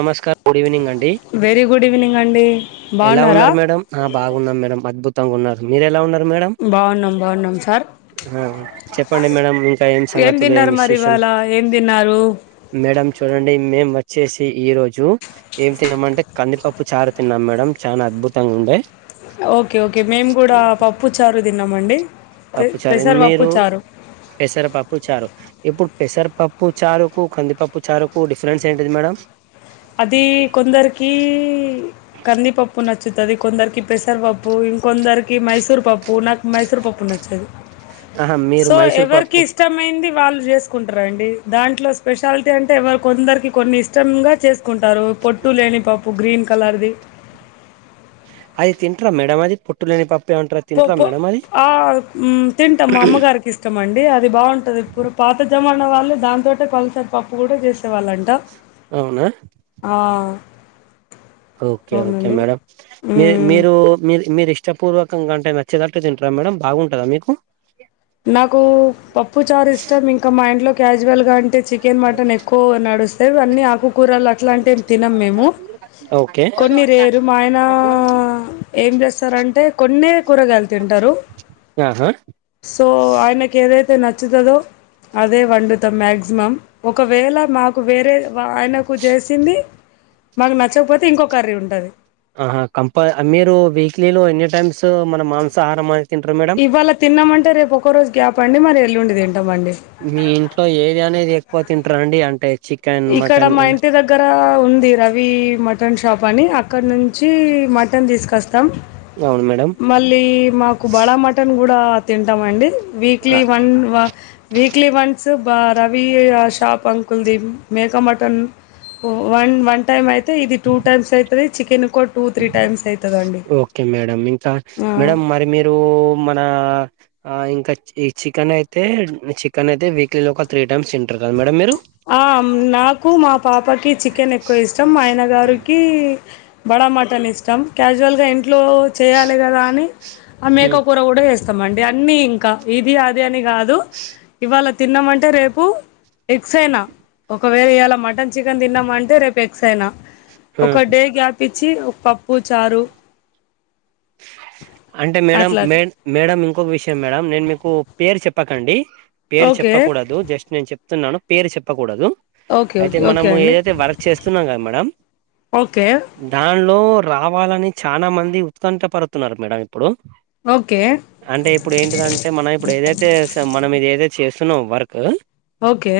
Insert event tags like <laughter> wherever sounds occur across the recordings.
నమస్కారం good evening అండి very good evening అండి ఎలా బాగున్నారా ఉన్నారు మేడం ఆ బాగున్నాం మేడం అద్భుత ఉన్నారు మీరు ఎలా ఉన్నారు మేడం బాగున్నాం బాగున్నాం సార్ ఆ చెప్పండి మేడం ఇంకా ఏం సంగతులు తిన్నారు మరి విశేషం ఇవాళ ఏం తిన్నారు మేడం చూడండి మేం వచ్చేసి ఈ రోజు ఏం తిన్నామంటే కందిపప్పు చారు తిన్నాం మేడం చాలా అద్భుతంగా ఉండే ఓకే ఓకే మేము కూడా పప్పు చారు తిన్నామండి పె పప్పు చారు పెసరపప్పు మీరు చారు పెసర పప్పు చారు ఇప్పుడు పెసరపప్పు చారుకు కందిపప్పు చారుకు డిఫరెన్స్ ఏంటిది మేడం అది కొందరికి కందిపప్పు నచ్చ ది కొందరికి పెసర్ పప్పు ఇంకొందరికి మైసూర్ పప్పు నాకు మైసూర్ పప్పు నచ్చ ఆహా మీరు సో మైసూర్ ఎవరికి పప్పు ఇష్టమైంది వాళ్ళు సుకుంటార అండి దాంట్లో స్పెషాలిటీ అంటే ఎ కొందరికి కొన్ని ఇష్టంగా చేస్ కుంటారు పొట్టు లేని పప్పు గ్రీన్ కలర్ది అది తింటరా మేడం అది పొట్టులేని పాప్ పో పో ఆ తింటాం మా అమ్మగారికి ఇష్టం అన్ అది బాగుంటది ఇప్పుడు పాత జమానా వాళ్ళు దాంతోేటే పలసరి పప్పు కూడా చేసేవాళ్ళ అంట అవునా ఓకే ఓకే అవునండి మేడం మీ మ్ మీరు మీ మీరుష్ నచ్చ పూర్వకంగా అంటే నచ్చేదట్టు తింటుర మేడం బాగుంటదా మీకు నాకు పప్పు చారు ఇష్టం ఇంకా మా ఇంట్లో కాజువల్గా అంటే చికెన్ మటన్ ఎక్కువ నడుస్తది అన్నీ ఆకుకూరలు అట్లాంటి తినం మేము ఓకే కొన్ని రేరు మా ఆయన ఏం చేస్తారంటే కొన్నే కూరగాయలు తింటారు ఆహా సో ఆయనకి ఏదైతే నచ్చుతదో అదే వండుత మ్యాక్సిమం ఒకవేళ మాకు వేరే ఆయనకు చేసింది మాకు నచ్చకపోతే ఇంకో కర్రీ ఉంటది ఆహా కంపల్ మీరు వీక్లీలో ఎన్ని టైమ్స్ మన మాంసాహారం అని తింటారు మేడం ఇవాళ తిన్నామంటే రేపు ఒకరోజు గ్యాప్ అండి మరి వెల్లుండి తిన్ మీ ఇంట్లో ఏది అనేది ఎక్కువ తింటారండి అంటేయి ఇక్కడ మా ఇంటి దగ్గర ఉంది రవి మటన్ షాప్ వని అక్కడ నుంచి మటన్ తీసుకొస్తాం అవును మేడం మళ్ళీ మాకు బడా మటన్ కూడా తింటాం అండి ఆ, వీక్లీ వన్ వ వీక్లీ వన్స్ బ రవి షాప్ అంకుల్ది మేక మటన్ ఓ వన్ వన్ టైమ్ అయితే ఇది టూ టైమ్స్ అయితది చికెను ఒకొ టూ త్రీ టైమ్స్ అయితదండి తా మేడం మరి మీరు మన ఆ ఇంకా ఈ చికెన్ అయితే చికెన్ అయితే వీక్లీ ఒక త్రీ టైమ్స్ తింటారు. గా మేడం మీరు ఆ నాకు మా పాపకి చికెన్ ఎక్కువ ఇష్టం ఆయన గారికి బడా మటన్ ఇష్టం క్యాజువల్గా ఇన్ ట్లో చేయాలి కదా అని ఆ మేక హ్మ్. కూర కూడా వస్తాం అండి అన్ని ఇంకా ఇది అది అని కాద్ కాదు ఇవాళ తిన్నామంటే రేపు ఎక్స్ అయినా ఒకవేర ఇవాళ మటన్ చికెన్ తిన్నామంటే రేపు ఎక్స్ అయినా ఆ. ఒక డే గ్యాప్ ఇచ్చి ఒక ప ప్పు చారు అంటే మేడం అట్లా మే అట్లా మేడం ఇంకొక విషయం మేడం నేను మీకు పేరు చెప్పకండి. పేరు ఓకే చెప్పకూడదు జస్ట్ నేను చెప్తున్నాను పేరు చెప్పకూడదు. ఓకే అయితే ఓకే ఓకే మనము అండి ఏదైతే వర్క్ చేస్తున్నాం కదా మేడమ్ ఓకే దాన్ ట్లో రావాలని చాలా మంది ఉత్కంఠ పడుతున్నారు మేడం ఇప్ ప్పుడు ఓకే అంటే ఇప్పుడు ఏంటిదంటే మనం ఇప్పుడు ఏదైతే మనం ఇది ఏదో చేస్తు న్నాం వర్కు ఓకే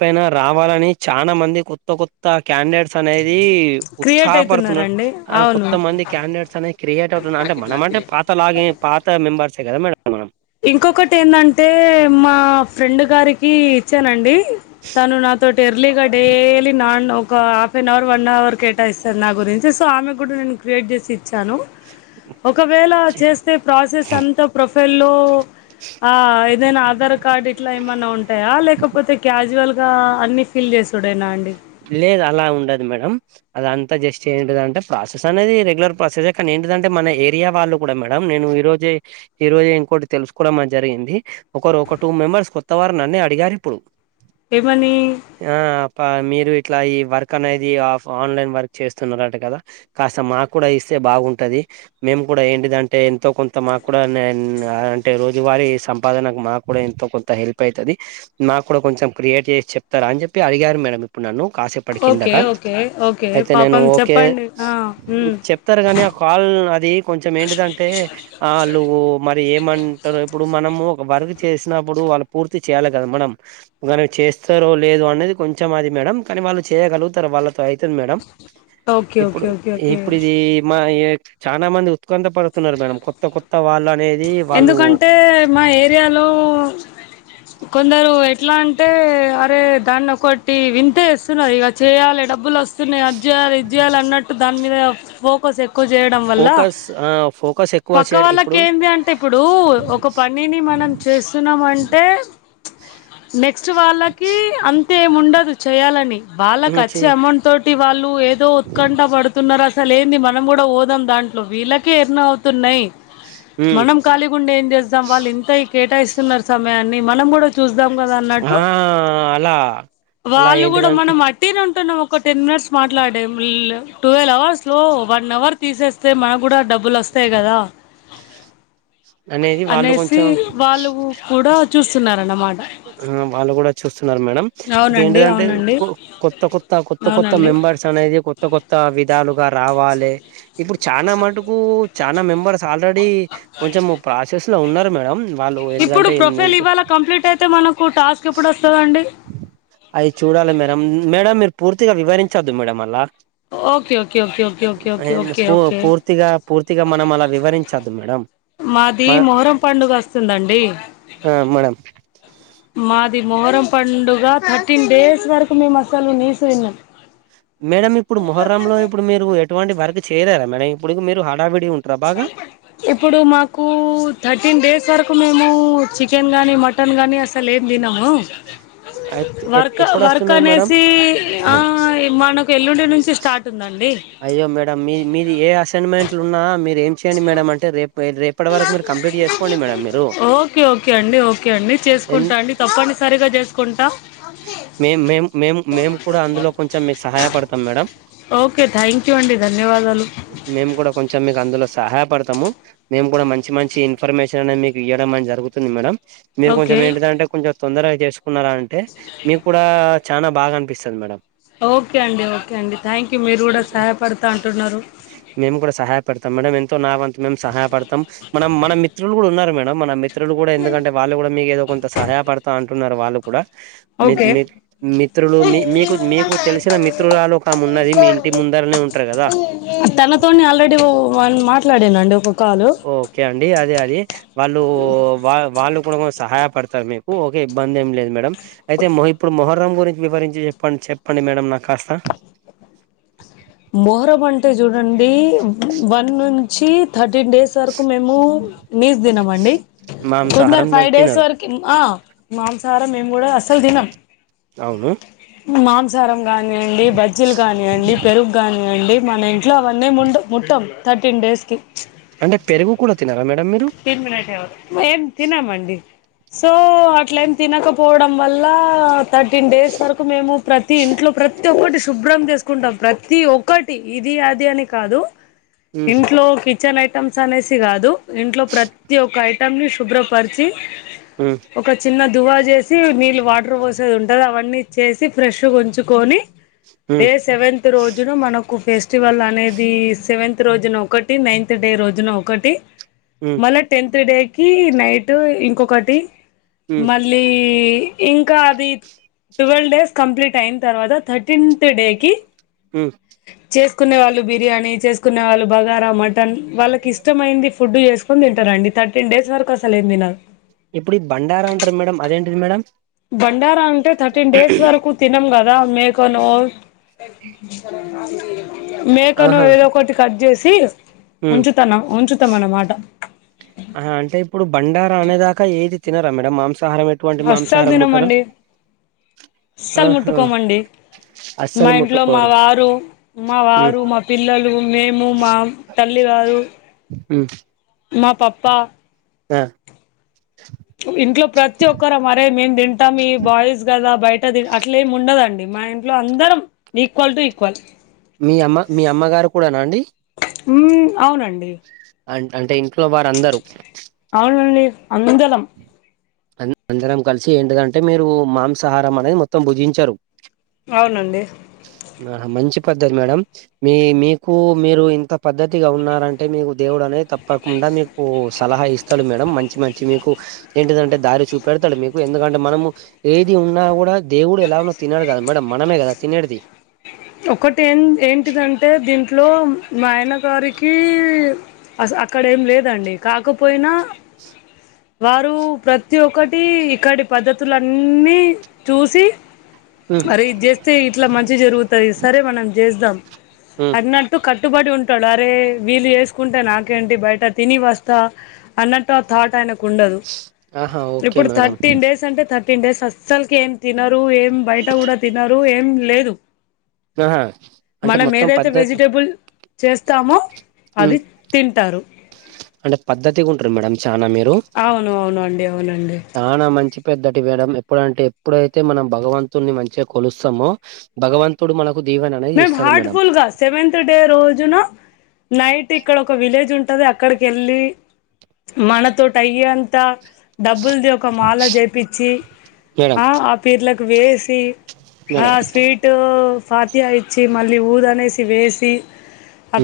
పెనా రావాలని చానా మంది కొత్త కొత్త క్యాండేట్స్ అనేది క్రియేట్ ఉత్సాహపడుతున్నారు అయితున్నారండి ఆ కొంత అవును మంది క్యాండిడేట్స్ అనేది క్రియేట్ అవ్ అంటే మనం అంటే పాత లాగినే పాత మెంబర్సే కదా మేడం మనం. ఇంకొకటి ఎందంటే మా ఫ్రెండ్ గారికి ఇచ్చానండి తను నాతోటి ఎర్లీగా డైలీ నాన్ ఒక half an hour one hour కేటాయిస్తారు నా గురించి సో ఆమె కూడా నేను క్రియేట్ చేసి ఇచ్చాను ఒకవేళ చేస్తే ప్రాసెస్ అంత ప్రొఫైల్ లో ఏదైనా ఆధార్ కార్డ్ ఇట్లా ఏమన్నా ఉంటాయా లేకపోతే క్యాజువల్ జువల్గా అన్ని ఫీల్ చేసిడేనా అండి లేదు అలా ఉండదు మేడం అదంతా జస్ట్ ఏంటిదంటే ప్రాసెస్ అనేది రెగ్యులర్ ప్రాసెసే కానీ ఏంటదంటే మన ఏరియా వాళ్ళు కూడా మేడం నేను ఈ రోజే ఈ రోజే ఇంకోటి తెలుసుకోవడం అది జరిగింది ఒకరు ఒక టూ మెంబర్స్ కొత్తవారు నన్నే అడిగారు. పీపుల్ ఏమని ఆ ప మీర్ ఇట్లా ఈ వర్క్ అనేది అఫ్ ఆన్లైన్ వర్క్ చేస్తున్నారట కదా కాస్త మాకు కూడా ఇస్తే బాగుంటది. మేము కూడా ఏంటిదంటే ఎంతో కొంత మాకు కూడా నేన్ ఆ అంటే రోజువారీ సంపాదనకు మాకు కూడా ఎంతో కొంత హెల్ప్ అయితది నాకు కూడా కొంచెం క్రియేట్ చేసి చెప్తారా అని చెప్పి అడిగారు మేడం. కాసేపడి ఓకే కిందట ఓకే ఓకే అయితే నేను పాపం ఓకే చెప్పండి ఆ ఉమ్ చెప్తారు కానీ ఆ కాల్ అది కొంచెం ఏంటిదంటే ఆళ్ళు మరి ఏమంటారు ఇప్పుడు మనం ఒక వర్క్ చే చేసినప్పుడు వాళ్ళు పూర్తి చేయాలి కదా మనం గాను చేస్తారో లేదో అనేది కొంచెం అది మేడం కానీ వాళ్ళు చేయగలుగుతారు వాళ్ళ అయితది మేడం ఓకే ఇప్పుడు ఓకే ఓకే ఓకే ఇప్పుడు ఇది మా ఈ చాలా మంది ఉత్కంఠ పడ వొత్తున్నారు మేడం కొత్త కొత్త వాళ్ళు అనేది వాళ్ళు ఎందుకంటే మా ఏరియాలో కొందరు ఎట్లా అంటే అరే దాన్ని ఒకటి వింతే ఇస్తున్నారు ఇక చేయాలి. డబ్బులు వస్తున్నాయి అది చేయాలి ఇది చేయాలి అన్నట్టు దాని మీద ఫోకస్ ఎక్కువ ఎక్కువ చేయడం వల్ల ఫోకస్ ఆ ఫోకస్ ఎక్కువ పక్క చేయడు వాళ్ళకి ఇప్పుడు ఏంది అంటే ఇప్పుడు ఒక పనిని మనం చేస్తున్నాం అంటే నెక్స్ట్ వాళ్ళకి అంతేమిండదు చేయాలని. వాళ్ళకి చి అచ్చే అమౌంట్ తోటి వాళ్ళు ఏదో ఉత్కంఠ పడుతున్నారు. అసలు ఏంది మనం కూడా పోదాం దాంట్లో వీళ్ళకే ఎన్నో అవుతున్నాయి. మనం ఖాళీ గుండి ఏం చేద్దాం వాళ్ళు ఇంత ఈ కేటాయిస్తున్నారు సమయాన్ని. మనం కూడా చూద్దాం. కదా అన్నట్టు ఆ అలా అలా వాళ్ళు కూడా ఏంటిదంటే మనం అట్టినాం ఒక టెన్ మినిట్స్ మాట్లాడే ట్వెల్వ్ అవర్స్ లో వన్ అవర్ తీసేస్తే మనకు కూడా డబ్బులు వస్తాయి. వస్తాయి కదా అనేది వాళ్ళు అనేసి కొంచెం వాళ్ళు కూడా చూస్తున్నారు అన్నమాట. ఆ వాళ్ళు కూడా చూస్తున్నారు మేడమ్ అయితే అవునండి ఏంటిదంటే అవునండి కొత్త కొత్త కొత్త కొత్త అవునండి మెంబెర్స్ అనేది కొత్త కొత్త విధాలు రావాలి ఇప్పుడు చాలా మటుకు చాలా మెంబర్స్ ఆల్రెడీ కొంచెం ప్రాసెస్ లో ఉన్నారు మేడమ్. వాళ్ళు ఇప్పుడు ఏంటిదంటే ప్రొఫైల్ ఇవాళ కంప్లీట్ అయితే మనకు టాస్క్ ఎప్పుడు వస్తదండి అయి చూడాలి మేడమ్. మేడమ్ మీరు పూర్తిగా వివరించవద్దు మేడమ్ అలా okay okay okay okay okay okay okay పూ ఓకే పూర్తిగా పూర్తిగా మనం అలా వివరించద్దు మేడమ్ మాది మొహరం పండుగ వస్తుందండి. ఆ మేడం మాది మొహరం పండుగ థర్టీన్ డేస్ వరకు మేము అసలు నీస్ తినం. మేడం, ఇప్పుడు మొహర్ర లో ఇప్పుడు మీరు ఎటువంటి వర్క్ చేయలేరా మేడం? ఇప్పుడిక మీరు హడావిడి ఉంటారా బాగా ఇప్పుడు మాకు థర్టీన్ డేస్ వరకు మేము చికెన్ చికెన్ గానీ మటన్ కాగానీ అసలు ఏం తినము. <inaudible> వర్క్ ఎప్పుడు వర్క్ వస్తున్నది మేడం అనేసి ఆ మనకు ఎల్లుండి నుంచి స్టార్ట్ ఉందండి అయ్యో మేడం మీ మీది ఏ అసైన్మెంట్లు ఉన్నా మీరు ఏం చేయండి మేడం అంటే రేపు రేపటి వరకు మీరు కంప్లీట్ చేసుకోండి మేడం మీరు ఓకే ఓకే అండి ఓకే అండి చే చేసుకుంటా అండి తప్పనిసరిగా చేసుకుంటా. మే మేము మేము మేము కూడా అందులో కొంచెం మీకు సహాయపడతాం మేడం. ఓకే థ్యాంక్ యూ అండి ధన్యవాదాలు మేము కూడా కొంచెం మీకు అందులో సహాయపడతాము. మేము కూడా మంచి మంచి ఇన్ఫర్మేషన్ అనేది మీకు ఇవ్వడం అని జరుగుతుంది మేడం. మీరు కొంచెం ఓకే ఏంటిదంటే కొంచెం తొందరగా చేసుకున్నారా అంటే మీకు కూడా చానా బాగా అనిపిస్తాది మేడం. ఓకే అండి ఓకే అండి థ్యాంక్ యు మీరు కూడా సహాయపడతా అంటున్నారు. మేము కూడా సహాయపడతాం మేడం ఎంత నా వంతు సహయపడతాం. మనం మన మిత్రులు కూడా ఉన్నారు మేడం. మన మిత్రులు కూడా ఎందుకంటే వాళ్ళు కూడా మీకు ఏదో కొంత సహాయపడతా అంటున్నారు వాళ్ళు కూడా మీ ఓకే మీ మిత్రులు మీ మీకు మీకు తెలిసిన మిత్రులరాలు ఒక ఆమె ఉన్నది మీ ఇంటి ముందర. తనతోని ఆల్రెడీ మాట్లాడినానండి. ఓకే అండి. అదే అది వాళ్ళు వా వాళ్ళు ఇప్పుడు సహాయపడతారు మీకు. ఓకే ఇబ్బంది ఏం లేదు మేడం అయితే ఇప్పుడు మొహర్రం గురించి వివరించి చెప్పండి. చెప్పండి మేడం నాకు కాస్తా. <inaudible> మొహరం అంటే చూడండి వన్ నుంచి థర్టీన్ డేస్ వరకు మేము నీస్ తినమండి కొందరు మాంసాహారం ఫైవ్ డేస్ తినరు వరకి ఆ మాంసాహారం మేము కూడా అసలు దినం అవును మాంసాహరం కానియండి బజ్జీలు కానియండి పెరుగు కానివ్వండి మనం ట్లా అవన్నీ ముండ మట్టం థర్టీన్ డేస్కి అంటే పెరుగు కూడ ఏం తినమండి సో అట్లెం తినకపోవడం వల్ల థర్టీన్ డేస్ వరకు మేము ప్రతి ఇంట్లో ప్రతి ఒక్కటి శుభ్రం చేసుకుంటాం ప్రతి ఒక్కటి ఇది అది అని కాదు ఉమ్, ఇంట్లో కిచెన్ ఐటమ్స్ అనేసి కాదు ఇంట్లో ప్రతి ఒక్క ఐటం ని శుభ్రపరిచి ఉమ్, ఒక చిన్న దువా చేసి నీళ్ళు వాటర్ పోసేది ఉంటది అవన్నీ చేసి ఫ్రెష్ గా ఉంచుకొని డే ఉమ్, సెవెంత్ రోజును మనకు ఫెస్టివల్ అనేది సెవెంత్ రోజున ఒకటి నైన్త్ డే రోజున ఒకటి ఉమ్, మళ్ళా టెన్త్ డే కి నైట్ ఇంకొకటి ఉమ్, మళ్ళీ ఇంకా అది ట్వెల్వ్ డేస్ కంప్లీట్ అయిన తర్వాత థర్టీన్త్ డే కి ఉ కునే వాళ్ళు బిర్యానీ చేసుకునే వాళ్ళు బగారా మటన్ వాళ్ళకి ఇష్టమైంది ఫుడ్ చేసు తింటరండి థర్టీన్ డేస్ వరకు అసలేం తినరు ఇప్పుడు ఈ బండార అంటారు మేడం అదేంటిది మేడం బండారా అంటే థర్టీన్ డేస్ వరకు తినం కదా మేకనో మేకనో ఆహా ఏదో ఒకటి కట్ చేసి ఉమ్, ఉంచితన ఉంచతమనమాట ఆ అంటే ఇప్పుడు బండారా అనేదాకా ఏది తినారా మేడం మాంస సాహారం ఎటువంటి అస్సలు మాంసాహారం ముట్టరు తినమండి అస్సలు ఆహా ముట్టుకోమండి మా అస్సలు ఇంట్లో మా ముట్టుకోరు వారు మా మ్మ్ వారు మా పిల్లలు మేము మా తల్ తల్లి గారు ఉ మా పప్పా ఆ ఇంట్లో ప్రతి ఒక్కరం ఆరే మేము తింటాం ఈ బాయ్స్ కదా బయట తి అట అట్లెం ఉండదండి మా ఇంట్లో అందరం ఈక్వల్ టు ఈక్వల్ మీ అమ్మ మీ అమ్మగారు కూడానా అండి ఊ అవునండి అ అంటే ఇంట్లో వారందరు అందలం అన్ అందరం కలిసి ఏంటిదంటే మీరు మాంసాహారం అనేది మొత్తం భుజించరు అవునండి పద్ద్దతి మేడం మీ మీకు మీరు ఇంత పద్ద్దతిగా ఉన్నారంటే మీకు దేవుడు అనేది తప్పకుండ మీకు సలహా ఇస్తడు మేడం మంచి మంచి మీకు ఎంటిదంటే దారి చూపెడతాడు మీకు ఎందుకంటే మనము ఏది ఉన్నా కూడా దేవుడు ఎలానో తినడు కద మేడం మనమే కదా తినేటిది ఒకటి ఏం ఏంటిదంటే దీంట్లో మాయనగారికి అస అక్కడ ఏం లేదండి కాకపోయినా వారు ప్రతి ఒక్కటి ఇక్కడి పద్ధతులన్నీ చూసి మ్మ్ అరే ఇది చేస్తే ఇట్లా మంచి జరుగుతది సరే మనం చేద్దాం మ్మ్ అన్నట్టు కట్ కట్టుబడి ఉంటాడు అరే వీళ్లు చేసుకుంటే నాకేంటి బయట తిని వస్తా అన్నట్టు ఆ థాట్ ఆయన ఉండదు ఆహా ఓకే ఇప్పుడు మేడం థర్టీన్ డేస్ అంటే థర్ తిన్డేస్ అస్సలకి ఏం తినరు ఏం బయట కూడా తినరు ఏం లేదు ఆ మనం ఏదైతే వెజిటబుల్ చేస్తామో మ్మ్ అది తింటారు అంటే పద్ధతిగా ఉంటారు మేడం చనా మీరు అవును అవును అండి అవునండి చానా మంచి పెద్దటి వేడం ఎప్పుడంటే ఎప్పుడైతే మనం భగవంతుడిని మంచిగా కొలుస్తామో భగవంతుడు మనక్ మేము హార్ట్ఫుల్ గా సెవెంత్ డే రోజున నైట్ ఇక్కడ ఒక విలేజ్ ఉ ఉంటది అక్కడికి ఎళ్ళి మనతోటి అయ్యే అంత డబ్బుల్ది ఒక మాల జేపిచ్చి మేడం ఆ ఆ పీర్లకు వేసి ఆ మేడం స్వీటు ఫాతిహ ఇచ్చి మళ్ళీ ఊద్ అనేసి వేసి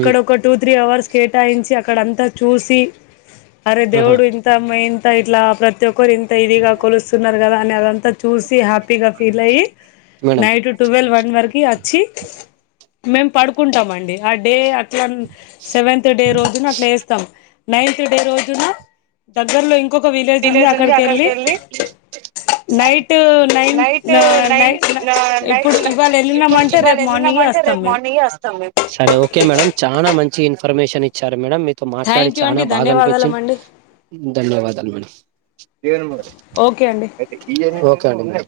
ఉమ్ ఒక టూ త్రీ అవర్స్ కేటాయించి అక్కడంతా చూసి అరే ఆహా దేవుడు ఇంత అమ్మ ఇంత ఇట్లా ప్రతి ఒక్క ఒక్కరు ఇంత ఇదిగా కొలుస్తున్నారు కదా అని అదంతా చూసి హ్యాపీగా ఫీల్ అయ్యి మేడం నైట్ ట్వెల్వ్ వన్ వరకి వచ్చి మేమ్ పడుకుంటామండి ఆ డే అట్లా సెవెంత్ డే రోజున అట్లా వేస్తాం నైన్త్ డే రోజున దగ్గర్లో ఇంకొక విలేజ్ ఉంది అక్కడికి ఎళ్ళి నైట్ నైన్ నైట్ న నై నైన్ నైట్ ఇప్పుడు ఇవాళ ఇప్పుడు వెళ్ళినమంటే ఇవాళ ఎళ్ళినమంటే రేపు మార్నింగే వస్తం మేమ సరే ఓకే మేడం చాలా మంచి చి ఇన్ఫర్మేషన్ ఇచ్చారు మేడం మీతో మాట్లాడి థ్యాంక్ యూ చాలా అండి బాగా అనిపించింది ధన్యవాదాలమండి ధన్యవాదాలు మేడం ఒకే ఓకే అండి అండి మరి